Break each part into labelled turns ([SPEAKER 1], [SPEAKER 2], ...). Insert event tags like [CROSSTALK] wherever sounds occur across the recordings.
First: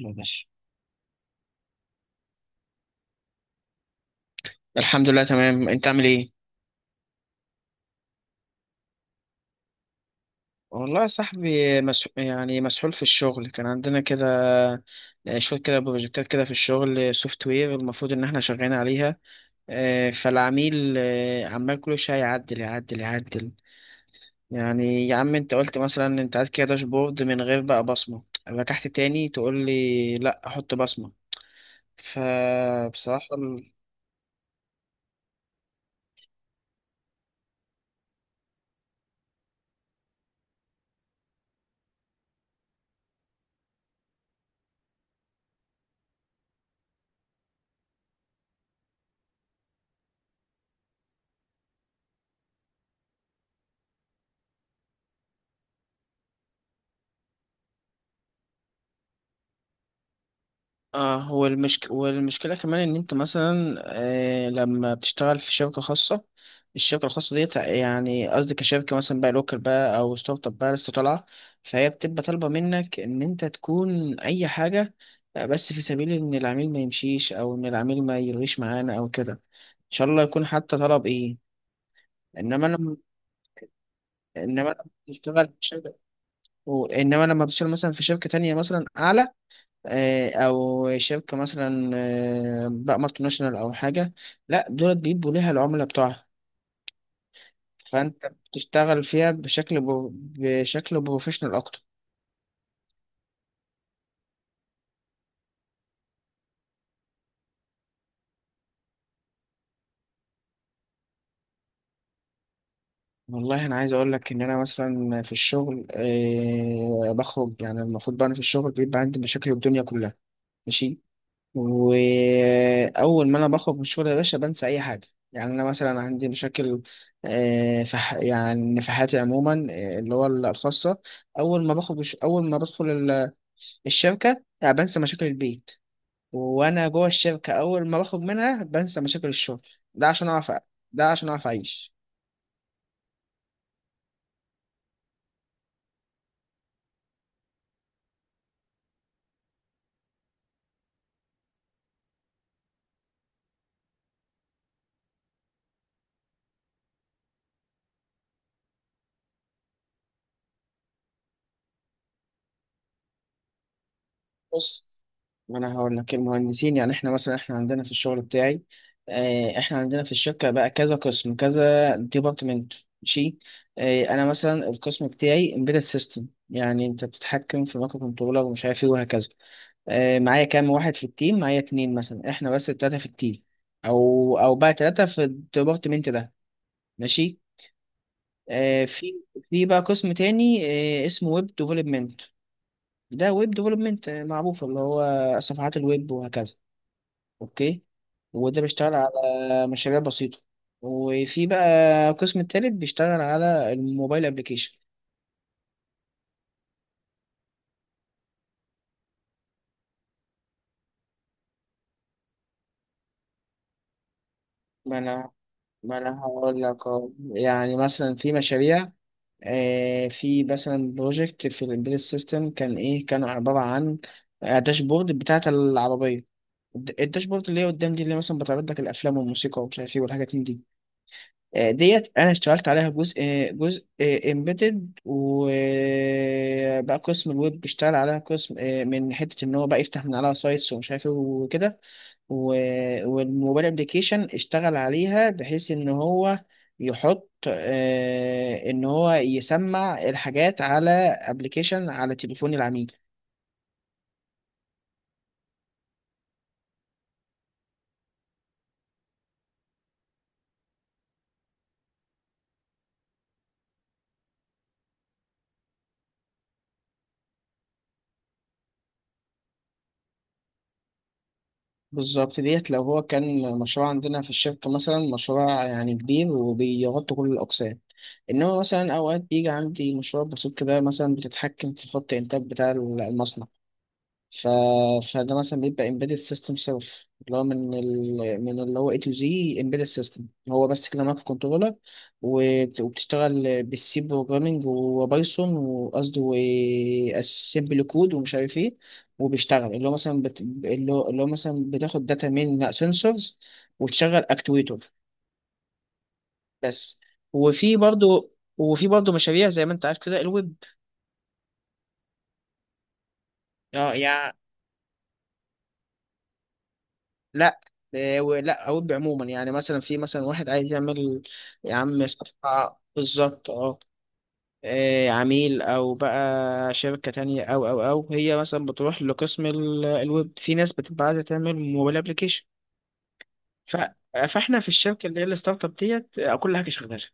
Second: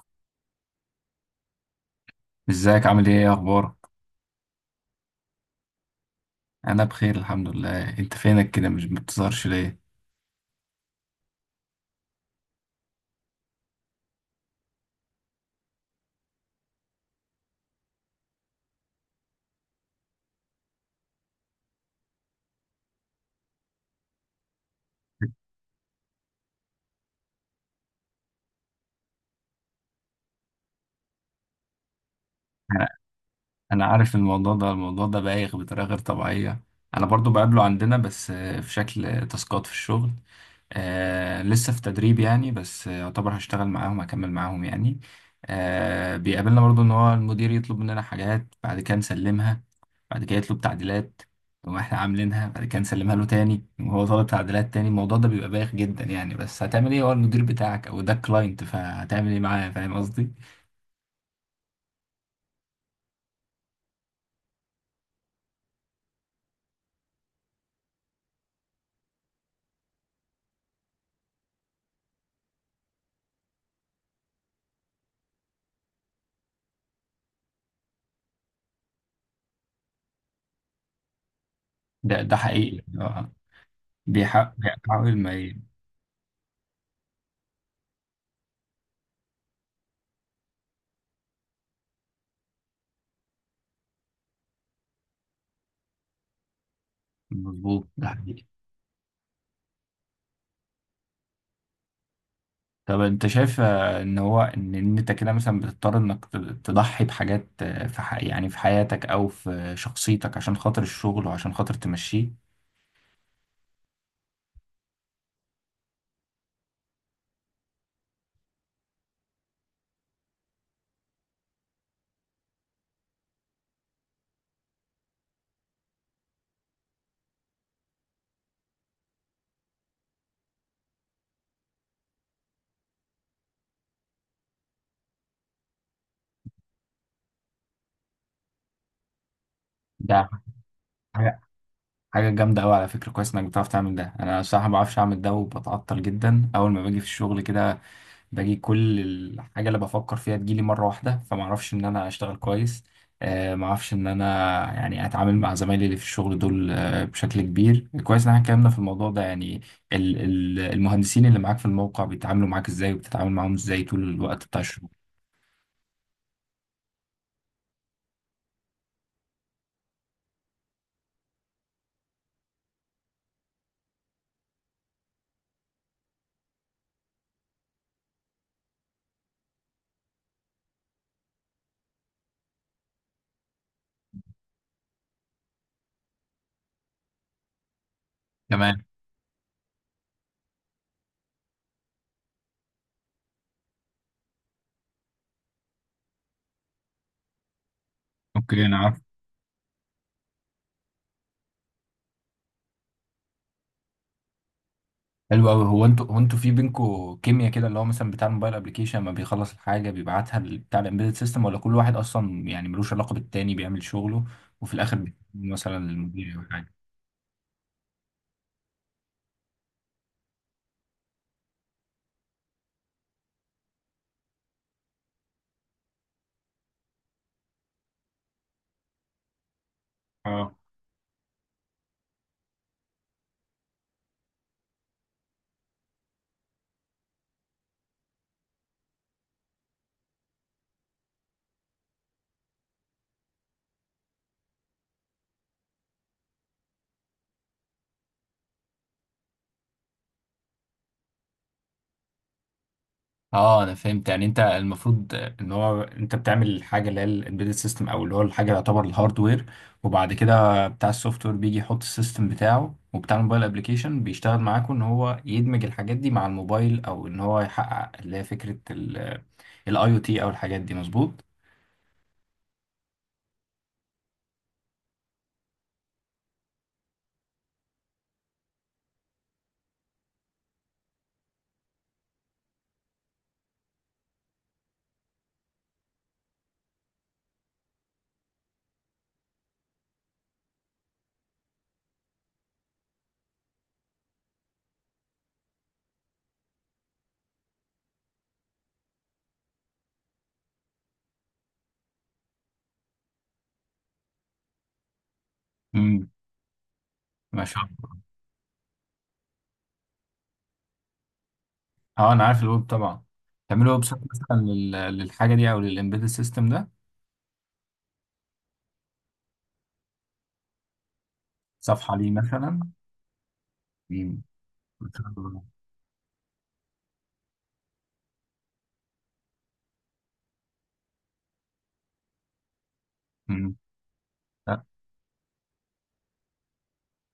[SPEAKER 1] يلا يا باشا.
[SPEAKER 2] ازيك؟ عامل ايه، ايه اخبارك؟
[SPEAKER 1] الحمد لله، تمام. انت عامل ايه؟
[SPEAKER 2] انا بخير، الحمد لله. انت فينك كده؟ مش بتظهرش ليه؟
[SPEAKER 1] والله يا صاحبي يعني مسحول في الشغل كان عندنا كده. شوية كده بروجكتات كده في الشغل سوفت وير المفروض إن احنا شغالين عليها. فالعميل عمال كل شوية يعدل يعدل يعدل. يعني يا عم انت قلت مثلا انت عايز كده داشبورد من غير بقى بصمة، رجعت تاني تقول لي لا احط بصمة،
[SPEAKER 2] انا
[SPEAKER 1] فبصراحة.
[SPEAKER 2] أنا عارف. الموضوع ده بايخ بطريقه غير طبيعيه. انا برضو بقابله عندنا، بس في شكل تاسكات في الشغل. آه لسه في تدريب يعني، بس يعتبر هشتغل معاهم، هكمل معاهم يعني. آه بيقابلنا برضو ان هو المدير يطلب مننا حاجات، بعد كده نسلمها. بعد كده يطلب تعديلات. تقوم احنا عاملينها، بعد كده نسلمها له تاني، وهو طالب تعديلات تاني. الموضوع ده بيبقى بايخ جدا يعني، بس هتعمل ايه؟ هو المدير بتاعك او ده كلاينت، فهتعمل ايه معاه؟ فاهم قصدي؟
[SPEAKER 1] اه هو والمشكلة كمان إن أنت مثلا لما بتشتغل في شركة خاصة، الشركة الخاصة ديت، يعني قصدي كشركة مثلا بقى لوكال، بقى أو ستارت اب بقى لسه طالعة، فهي بتبقى طالبة منك إن أنت تكون أي حاجة، بس في سبيل إن العميل ما يمشيش أو إن العميل ما يلغيش معانا أو كده، إن شاء الله يكون حتى طلب إيه.
[SPEAKER 2] ده
[SPEAKER 1] إنما
[SPEAKER 2] حقيقي،
[SPEAKER 1] لما
[SPEAKER 2] اه. بيحاول
[SPEAKER 1] إنما لما
[SPEAKER 2] بيحاول ما
[SPEAKER 1] بتشتغل في
[SPEAKER 2] ي-
[SPEAKER 1] شركة، إنما لما بتشتغل مثلا في شركة تانية مثلا أعلى، او شركه مثلا بقى مالتي ناشونال او حاجه، لا دول بيبقوا ليها العملاء بتوعها،
[SPEAKER 2] مظبوط، ده
[SPEAKER 1] فانت
[SPEAKER 2] حقيقي.
[SPEAKER 1] بتشتغل فيها بشكل بروفيشنال اكتر.
[SPEAKER 2] طب انت شايف ان هو ان إن انت كده مثلا بتضطر انك تضحي بحاجات، يعني في حياتك او في شخصيتك عشان خاطر الشغل وعشان خاطر تمشيه؟
[SPEAKER 1] والله انا عايز اقول لك ان انا مثلا في الشغل بخرج. يعني المفروض بقى انا في الشغل بيبقى عندي مشاكل الدنيا كلها. ماشي. واول ما انا بخرج من الشغل يا باشا بنسى اي حاجه. يعني انا مثلا عندي مشاكل يعني في حياتي عموما، اللي هو الخاصه. اول ما بدخل الشركه يعني بنسى مشاكل البيت، وانا جوه الشركه اول ما بخرج منها بنسى مشاكل الشغل. ده عشان
[SPEAKER 2] ده
[SPEAKER 1] اعرف ده عشان اعرف اعيش.
[SPEAKER 2] حاجة جامدة أوي على فكرة. كويس إنك بتعرف تعمل ده، أنا الصراحة ما بعرفش أعمل ده وبتعطل جدا أول ما باجي في الشغل كده. باجي كل الحاجة اللي بفكر فيها تجيلي مرة واحدة، فما أعرفش إن أنا أشتغل كويس. ما أعرفش إن أنا يعني أتعامل مع زمايلي اللي في الشغل دول بشكل كبير. كويس إن إحنا اتكلمنا في الموضوع ده يعني. المهندسين اللي معاك في الموقع بيتعاملوا معاك إزاي، وبتتعامل معاهم إزاي طول الوقت بتاع
[SPEAKER 1] بص،
[SPEAKER 2] الشغل؟
[SPEAKER 1] ما انا هقول لك المهندسين، يعني احنا عندنا في الشغل بتاعي، احنا عندنا في الشركه بقى كذا قسم، كذا ديبارتمنت. ماشي. انا مثلا القسم بتاعي امبيدد سيستم، يعني انت بتتحكم في مايكرو كنترولر ومش عارف ايه وهكذا. معايا كام واحد في التيم؟ معايا اتنين، مثلا احنا بس التلاته في التيم، او بقى تلاته في الديبارتمنت ده. ماشي.
[SPEAKER 2] تمام.
[SPEAKER 1] آه، في في بقى قسم تاني، اسمه ويب ديفلوبمنت. ده ويب ديفلوبمنت معروف، اللي هو صفحات الويب وهكذا. اوكي. وده
[SPEAKER 2] اوكي.
[SPEAKER 1] بيشتغل
[SPEAKER 2] انا
[SPEAKER 1] على مشاريع بسيطة. وفي بقى قسم التالت بيشتغل على الموبايل ابلكيشن.
[SPEAKER 2] حلو قوي. هو انتوا في بينكوا كيمياء كده، اللي هو مثلا بتاع الموبايل ابلكيشن لما بيخلص الحاجه بيبعتها بتاع الامبيدد سيستم، ولا كل واحد اصلا يعني ملوش علاقه بالتاني بيعمل شغله، وفي الاخر
[SPEAKER 1] ما
[SPEAKER 2] بيكون
[SPEAKER 1] انا
[SPEAKER 2] مثلا
[SPEAKER 1] ما انا
[SPEAKER 2] المدير او
[SPEAKER 1] هقول لك أهو. يعني مثلا في مشاريع، في مثلا بروجكت في الامبيدد سيستم كان ايه، كان عبارة عن داشبورد بتاعة العربية، الداشبورد اللي هي قدام دي، اللي مثلا بتعرض لك الافلام والموسيقى ومش عارف ايه والحاجات من
[SPEAKER 2] حاجه؟
[SPEAKER 1] دي. ديت انا اشتغلت عليها جزء، جزء امبيدد، وبقى قسم الويب بيشتغل عليها قسم من حته ان هو بقى يفتح من عليها سايتس ومش عارف ايه وكده. والموبايل ابلكيشن اشتغل عليها بحيث ان هو يحط، ان هو يسمع الحاجات على ابلكيشن على تليفون العميل.
[SPEAKER 2] اه، انا فهمت يعني. انت المفروض ان هو انت بتعمل الحاجه اللي هي الامبيدد سيستم، او اللي هو الحاجه اللي يعتبر الهاردوير. وبعد كده بتاع السوفت وير بيجي يحط السيستم بتاعه، وبتاع الموبايل ابلكيشن بيشتغل معاكم ان هو يدمج الحاجات دي مع الموبايل، او ان هو يحقق اللي هي فكره الاي او تي او الحاجات دي. مظبوط؟
[SPEAKER 1] بالظبط ديت لو هو كان مشروع عندنا في الشركة، مثلا مشروع يعني كبير وبيغطي كل الأقسام. إنما مثلا أوقات بيجي عندي مشروع بسيط كده، مثلا بتتحكم في خط الإنتاج بتاع المصنع. ف... فده مثلا بيبقى embedded system سيلف، اللي هو من اللي هو A to Z. Embedded system هو بس كده مايكرو كنترولر، وبتشتغل بالسي بروجرامينج وبايثون، وقصدي واسمبل كود ومش عارف ايه. وبيشتغل اللي هو مثلا بت... اللي هو اللي هو مثلا بتاخد داتا من سنسورز وتشغل اكتويتور.
[SPEAKER 2] امم،
[SPEAKER 1] بس.
[SPEAKER 2] ما شاء
[SPEAKER 1] وفي
[SPEAKER 2] الله.
[SPEAKER 1] برضه وفي برضه مشاريع زي ما انت عارف كده الويب.
[SPEAKER 2] اه، انا عارف الويب طبعا. تعملوا ويب
[SPEAKER 1] اه،
[SPEAKER 2] سايت
[SPEAKER 1] يعني،
[SPEAKER 2] مثلا للحاجه دي، او للامبيدد سيستم ده.
[SPEAKER 1] لا، إيه، ولا اوب عموما، يعني مثلا في، مثلا واحد عايز يعمل، يا
[SPEAKER 2] صفحه
[SPEAKER 1] عم
[SPEAKER 2] ليه مثلا؟
[SPEAKER 1] صفحة بالظبط، اه.
[SPEAKER 2] امم، ما شاء
[SPEAKER 1] إيه،
[SPEAKER 2] الله.
[SPEAKER 1] عميل او بقى شركة تانية، او هي مثلا بتروح لقسم الويب. في ناس بتبقى عايزة تعمل موبايل ابليكيشن.
[SPEAKER 2] امم.
[SPEAKER 1] ف... فاحنا في الشركة اللي هي الستارت اب ديت كل حاجة شغالة.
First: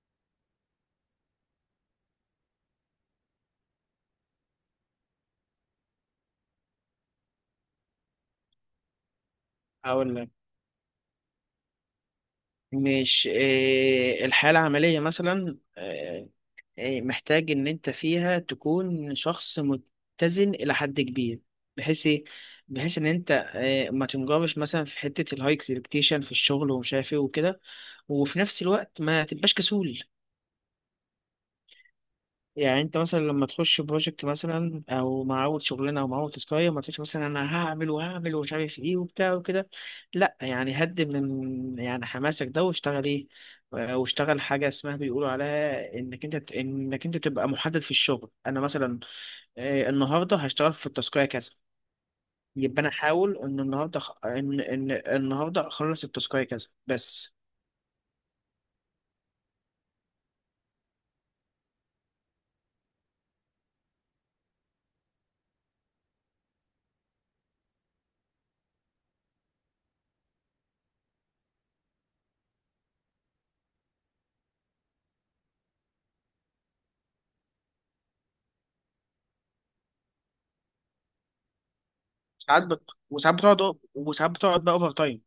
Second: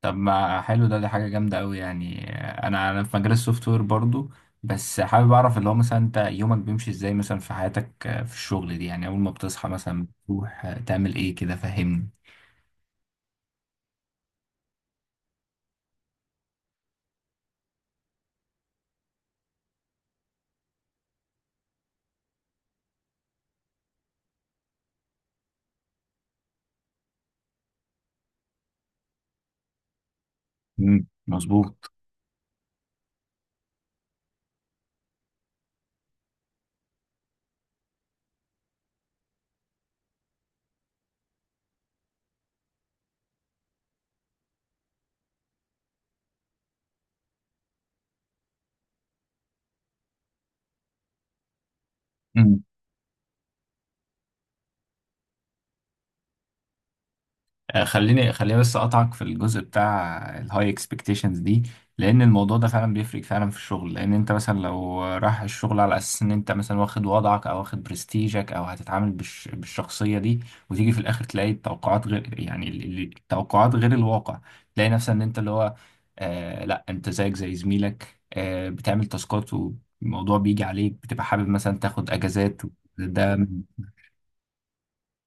[SPEAKER 2] طب ما حلو ده. دي حاجة جامدة أوي يعني، أنا في مجال السوفت وير برضو. بس حابب أعرف اللي هو مثلا أنت يومك بيمشي إزاي مثلا في حياتك، في الشغل دي يعني. أول ما بتصحى مثلا
[SPEAKER 1] هقول لك،
[SPEAKER 2] بتروح تعمل إيه كده؟ فهمني.
[SPEAKER 1] مش إيه، الحياة العملية مثلا إيه، محتاج ان انت فيها تكون شخص متزن الى حد كبير. بحيث ايه؟ بحيث ان انت إيه، ما تنجرش مثلا في حتة الهاي اكسبكتيشن في الشغل ومش عارف ايه وكده، وفي نفس الوقت ما تبقاش كسول.
[SPEAKER 2] مم، مظبوط.
[SPEAKER 1] يعني انت مثلا لما تخش بروجكت مثلا، او مع اول شغلانه، او مع اول تسكايه، ما تقولش مثلا انا هعمل وهعمل ومش عارف ايه وبتاع وكده. لا يعني هد من يعني حماسك ده، واشتغل ايه، واشتغل حاجه اسمها بيقولوا عليها انك انت تبقى محدد في الشغل. انا مثلا النهارده هشتغل في التسكايه كذا، يبقى انا احاول ان النهارده ان النهارده اخلص التسكايه كذا بس.
[SPEAKER 2] خليني خليني بس اقطعك في الجزء بتاع الهاي اكسبكتيشنز دي. لان الموضوع ده فعلا بيفرق فعلا في الشغل. لان انت مثلا لو رايح الشغل على اساس ان انت مثلا واخد وضعك، او واخد برستيجك، او هتتعامل بالشخصيه دي. وتيجي في الاخر تلاقي التوقعات غير يعني التوقعات غير الواقع. تلاقي نفسك ان انت اللي هو، آه لا انت زيك زي زميلك بتعمل تاسكات، والموضوع بيجي عليك بتبقى حابب مثلا تاخد اجازات
[SPEAKER 1] ساعات بت...
[SPEAKER 2] ده.
[SPEAKER 1] وساعات بتقعد وساعات بتقعد بقى اوفر تايم.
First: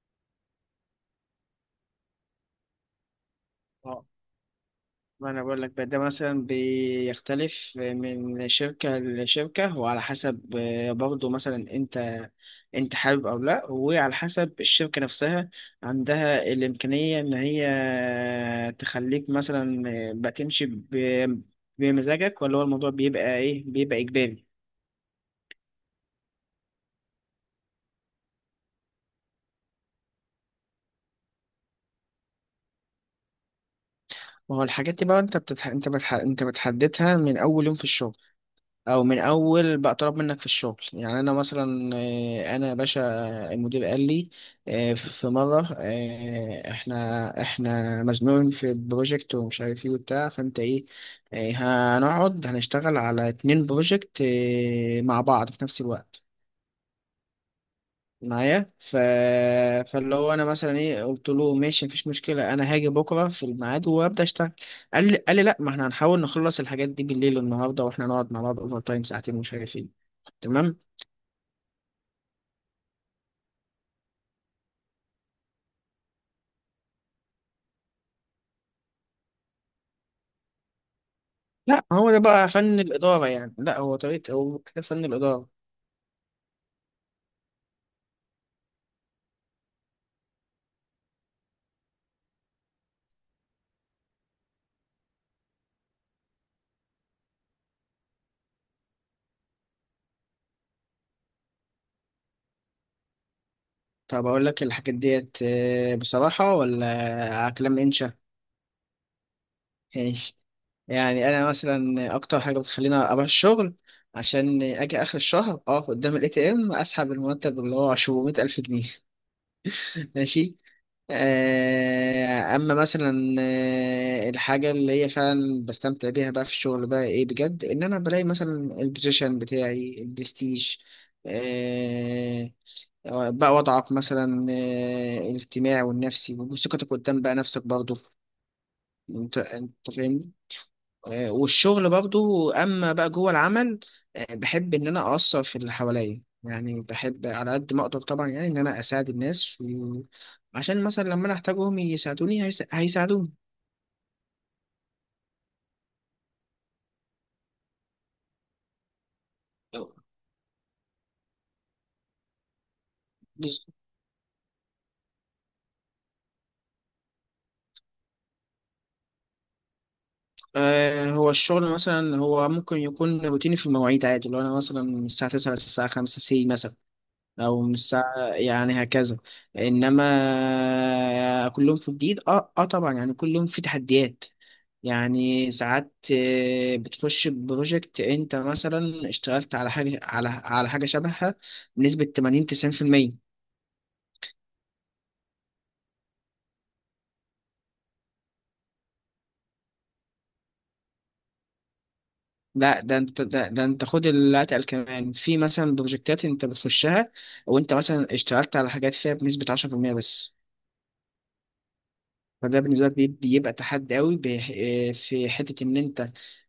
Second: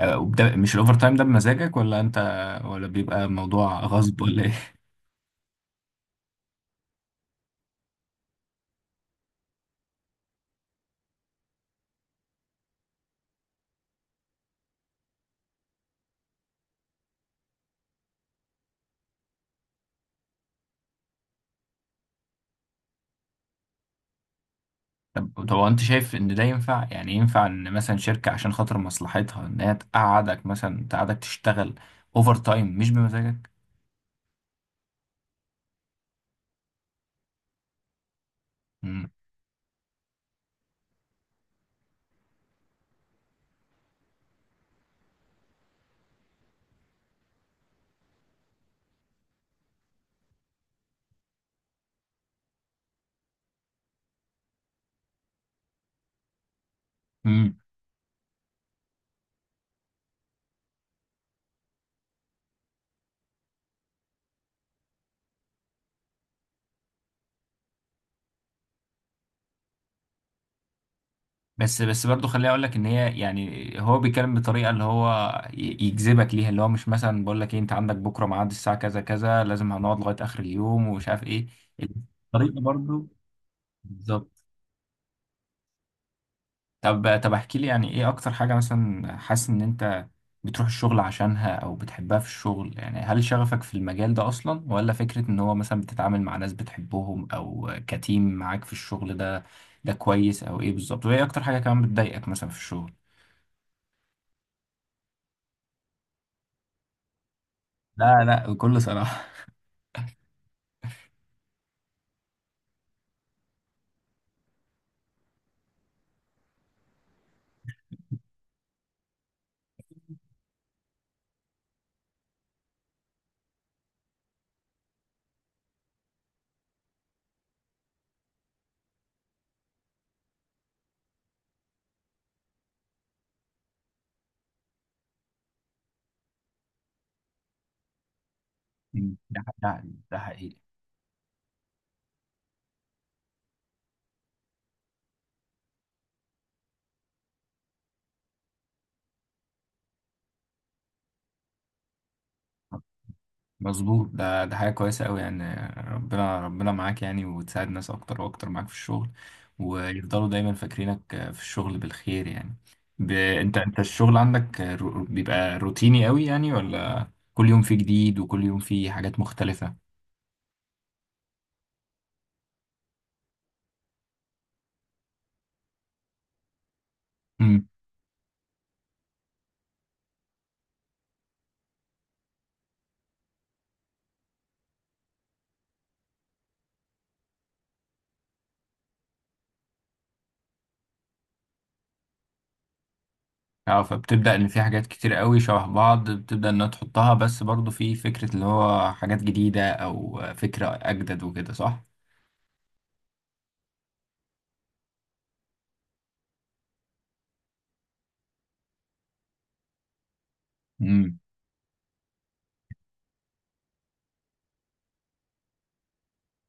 [SPEAKER 2] وبدا مش الاوفر تايم ده بمزاجك، ولا انت، ولا بيبقى موضوع غصب، ولا ايه؟
[SPEAKER 1] ما انا بقول لك بقى ده مثلا بيختلف من شركة لشركة، وعلى حسب برضه مثلا انت، انت حابب او لا، وعلى حسب الشركة نفسها عندها الامكانية ان هي تخليك مثلا بتمشي ب- بمزاجك، ولا هو الموضوع بيبقى ايه، بيبقى اجباري.
[SPEAKER 2] [LAUGHS] طب طب، هو انت شايف ان ده ينفع؟ يعني ينفع ان مثلا شركة عشان خاطر مصلحتها ان هي تقعدك مثلا تقعدك تشتغل اوفر تايم مش بمزاجك؟
[SPEAKER 1] ما هو الحاجات دي بقى انت بتحددها من اول يوم في الشغل، او
[SPEAKER 2] مم.
[SPEAKER 1] من اول بقى طلب منك في الشغل. يعني انا مثلا آه، انا يا باشا المدير قال لي في مره، احنا مزنوقين في البروجكت ومش عارف ايه وبتاع، فانت ايه آه، هنقعد هنشتغل على اتنين بروجكت مع بعض في نفس الوقت
[SPEAKER 2] مم.
[SPEAKER 1] معايا. فاللي هو انا مثلا ايه قلت له ماشي مفيش مشكله، انا هاجي بكره في الميعاد وابدا اشتغل. قال لي لا، ما احنا هنحاول نخلص الحاجات دي بالليل النهارده واحنا نقعد مع بعض اوفر تايم ساعتين ومش عارف ايه. تمام.
[SPEAKER 2] بس بس برضه، خليني اقول لك ان هي يعني هو بيتكلم بطريقه اللي هو ي- يجذبك ليها، اللي هو مش مثلا بقول لك ايه، انت عندك بكره ميعاد الساعه كذا كذا، لازم هنقعد لغايه اخر اليوم ومش عارف ايه.
[SPEAKER 1] لا هو ده بقى
[SPEAKER 2] الطريقه
[SPEAKER 1] فن
[SPEAKER 2] برضه.
[SPEAKER 1] الاداره، يعني لا هو طريقه،
[SPEAKER 2] بالظبط.
[SPEAKER 1] هو كده فن الاداره.
[SPEAKER 2] طب طب، احكي لي يعني ايه اكتر حاجة مثلا حاسس ان انت بتروح الشغل عشانها او بتحبها في الشغل؟ يعني هل شغفك في المجال ده اصلا، ولا فكرة ان هو مثلا بتتعامل مع ناس بتحبهم او كتيم معاك في الشغل ده؟ ده كويس؟ او ايه بالظبط؟ وايه اكتر حاجة كمان بتضايقك مثلا في الشغل؟
[SPEAKER 1] طب اقول لك الحاجات ديت بصراحه، ولا على كلام انشا.
[SPEAKER 2] لا لا، بكل صراحة.
[SPEAKER 1] ماشي. يعني انا مثلا اكتر حاجه بتخليني اروح الشغل عشان اجي اخر الشهر اقف قدام الاي تي ام اسحب المرتب اللي هو 700 الف جنيه [LAUGHS] ماشي. اما مثلا الحاجه اللي هي فعلا بستمتع بيها بقى في الشغل بقى ايه، بجد، ان انا بلاقي مثلا البوزيشن بتاعي، البرستيج، آه، بقى وضعك مثلا الاجتماعي والنفسي، وثقتك قدام بقى نفسك برضه،
[SPEAKER 2] مم.
[SPEAKER 1] انت
[SPEAKER 2] ده
[SPEAKER 1] انت
[SPEAKER 2] ده ده
[SPEAKER 1] فاهمني.
[SPEAKER 2] حقيقي.
[SPEAKER 1] والشغل برضو اما بقى جوه العمل بحب ان انا اثر في اللي حواليا. يعني بحب على قد ما اقدر طبعا، يعني ان انا اساعد الناس عشان مثلا لما انا احتاجهم يساعدوني، هيساعدوني.
[SPEAKER 2] مظبوط، ده حاجة كويسة أوي يعني. ربنا ربنا معاك يعني، وتساعد ناس أكتر وأكتر معاك في الشغل. ويفضلوا دايما فاكرينك في الشغل بالخير يعني. أنت
[SPEAKER 1] بز-
[SPEAKER 2] أنت الشغل عندك بيبقى روتيني أوي يعني، ولا كل يوم فيه جديد وكل يوم فيه حاجات مختلفة؟
[SPEAKER 1] هو الشغل مثلا هو ممكن يكون روتيني في المواعيد، عادي، لو انا مثلا من الساعة 9 للساعة 5 سي مثلا، او
[SPEAKER 2] امم،
[SPEAKER 1] من الساعة يعني هكذا. انما كل يوم في جديد، اه اه طبعا، يعني كل يوم في تحديات. يعني ساعات بتخش ببروجكت انت مثلا اشتغلت على حاجة شبهها بنسبة 80 90%.
[SPEAKER 2] اه، فبتبدأ إن في حاجات كتير أوي شبه بعض، بتبدأ إنها تحطها، بس برضه في فكرة اللي هو حاجات جديدة أو فكرة أجدد وكده، صح؟
[SPEAKER 1] لا ده انت خد اللي اتقل كمان. في مثلا بروجكتات انت بتخشها وانت مثلا اشتغلت على حاجات فيها بنسبة 10% بس.
[SPEAKER 2] امم
[SPEAKER 1] فده بالنسبة لك بيبقى تحدي قوي، في حتة ان انت،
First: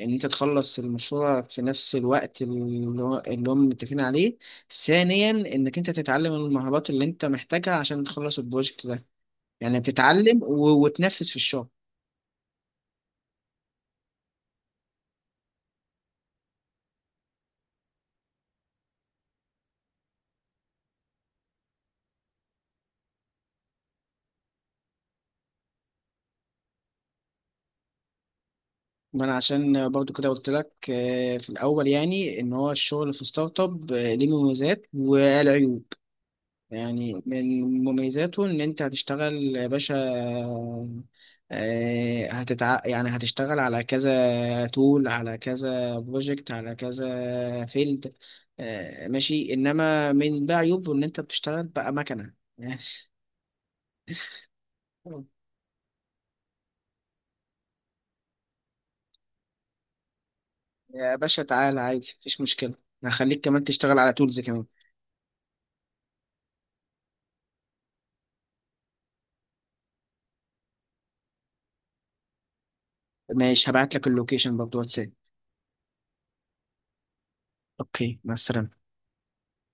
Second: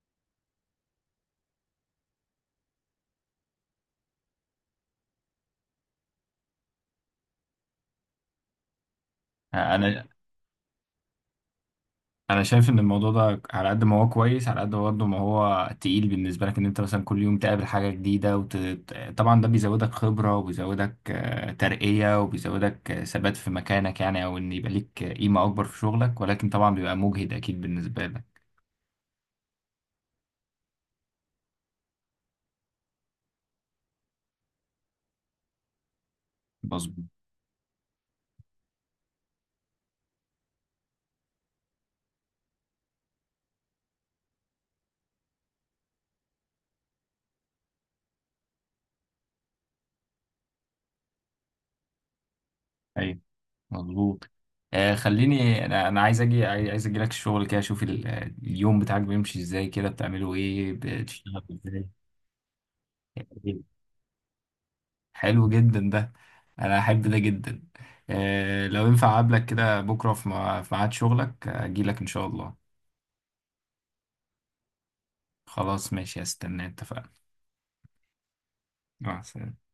[SPEAKER 1] ان انت تخلص المشروع في نفس الوقت اللي هم متفقين عليه، ثانيا انك انت تتعلم المهارات اللي انت محتاجها عشان تخلص البروجكت ده. يعني
[SPEAKER 2] انا
[SPEAKER 1] بتتعلم وتنفذ في الشغل.
[SPEAKER 2] انا شايف ان الموضوع ده على قد ما هو كويس، على قد برضه ما هو تقيل بالنسبه لك ان انت مثلا كل يوم تقابل حاجه جديده طبعا ده بيزودك خبره، وبيزودك ترقيه، وبيزودك ثبات في مكانك يعني، او ان يبقى ليك قيمه اكبر في شغلك. ولكن طبعا بيبقى مجهد اكيد بالنسبه لك.
[SPEAKER 1] ما انا عشان برضو كده قلت لك في الاول يعني ان هو الشغل في ستارت اب ليه مميزات والعيوب.
[SPEAKER 2] مظبوط.
[SPEAKER 1] يعني من مميزاته ان انت هتشتغل يا باشا، يعني هتشتغل على كذا تول، على كذا بروجكت، على كذا فيلد. ماشي، انما من بقى عيوبه ان انت بتشتغل بقى مكنه [LAUGHS]
[SPEAKER 2] ايوه مظبوط. خليني انا عايز اجي، عايز اجي لك الشغل كده اشوف اليوم بتاعك بيمشي ازاي كده، بتعملوا ايه؟
[SPEAKER 1] يا باشا
[SPEAKER 2] بتشتغل
[SPEAKER 1] تعالى،
[SPEAKER 2] ازاي؟
[SPEAKER 1] عادي، مفيش مشكلة. هخليك كمان تشتغل على تولز كمان.
[SPEAKER 2] حلو جدا ده. انا احب ده جدا. لو ينفع اقابلك كده بكره في في ميعاد شغلك اجي لك ان شاء الله.
[SPEAKER 1] ماشي، هبعت لك اللوكيشن برضه واتساب.
[SPEAKER 2] خلاص، ماشي. هستنى، اتفقنا.
[SPEAKER 1] اوكي، مع السلامة.
[SPEAKER 2] مع السلامه.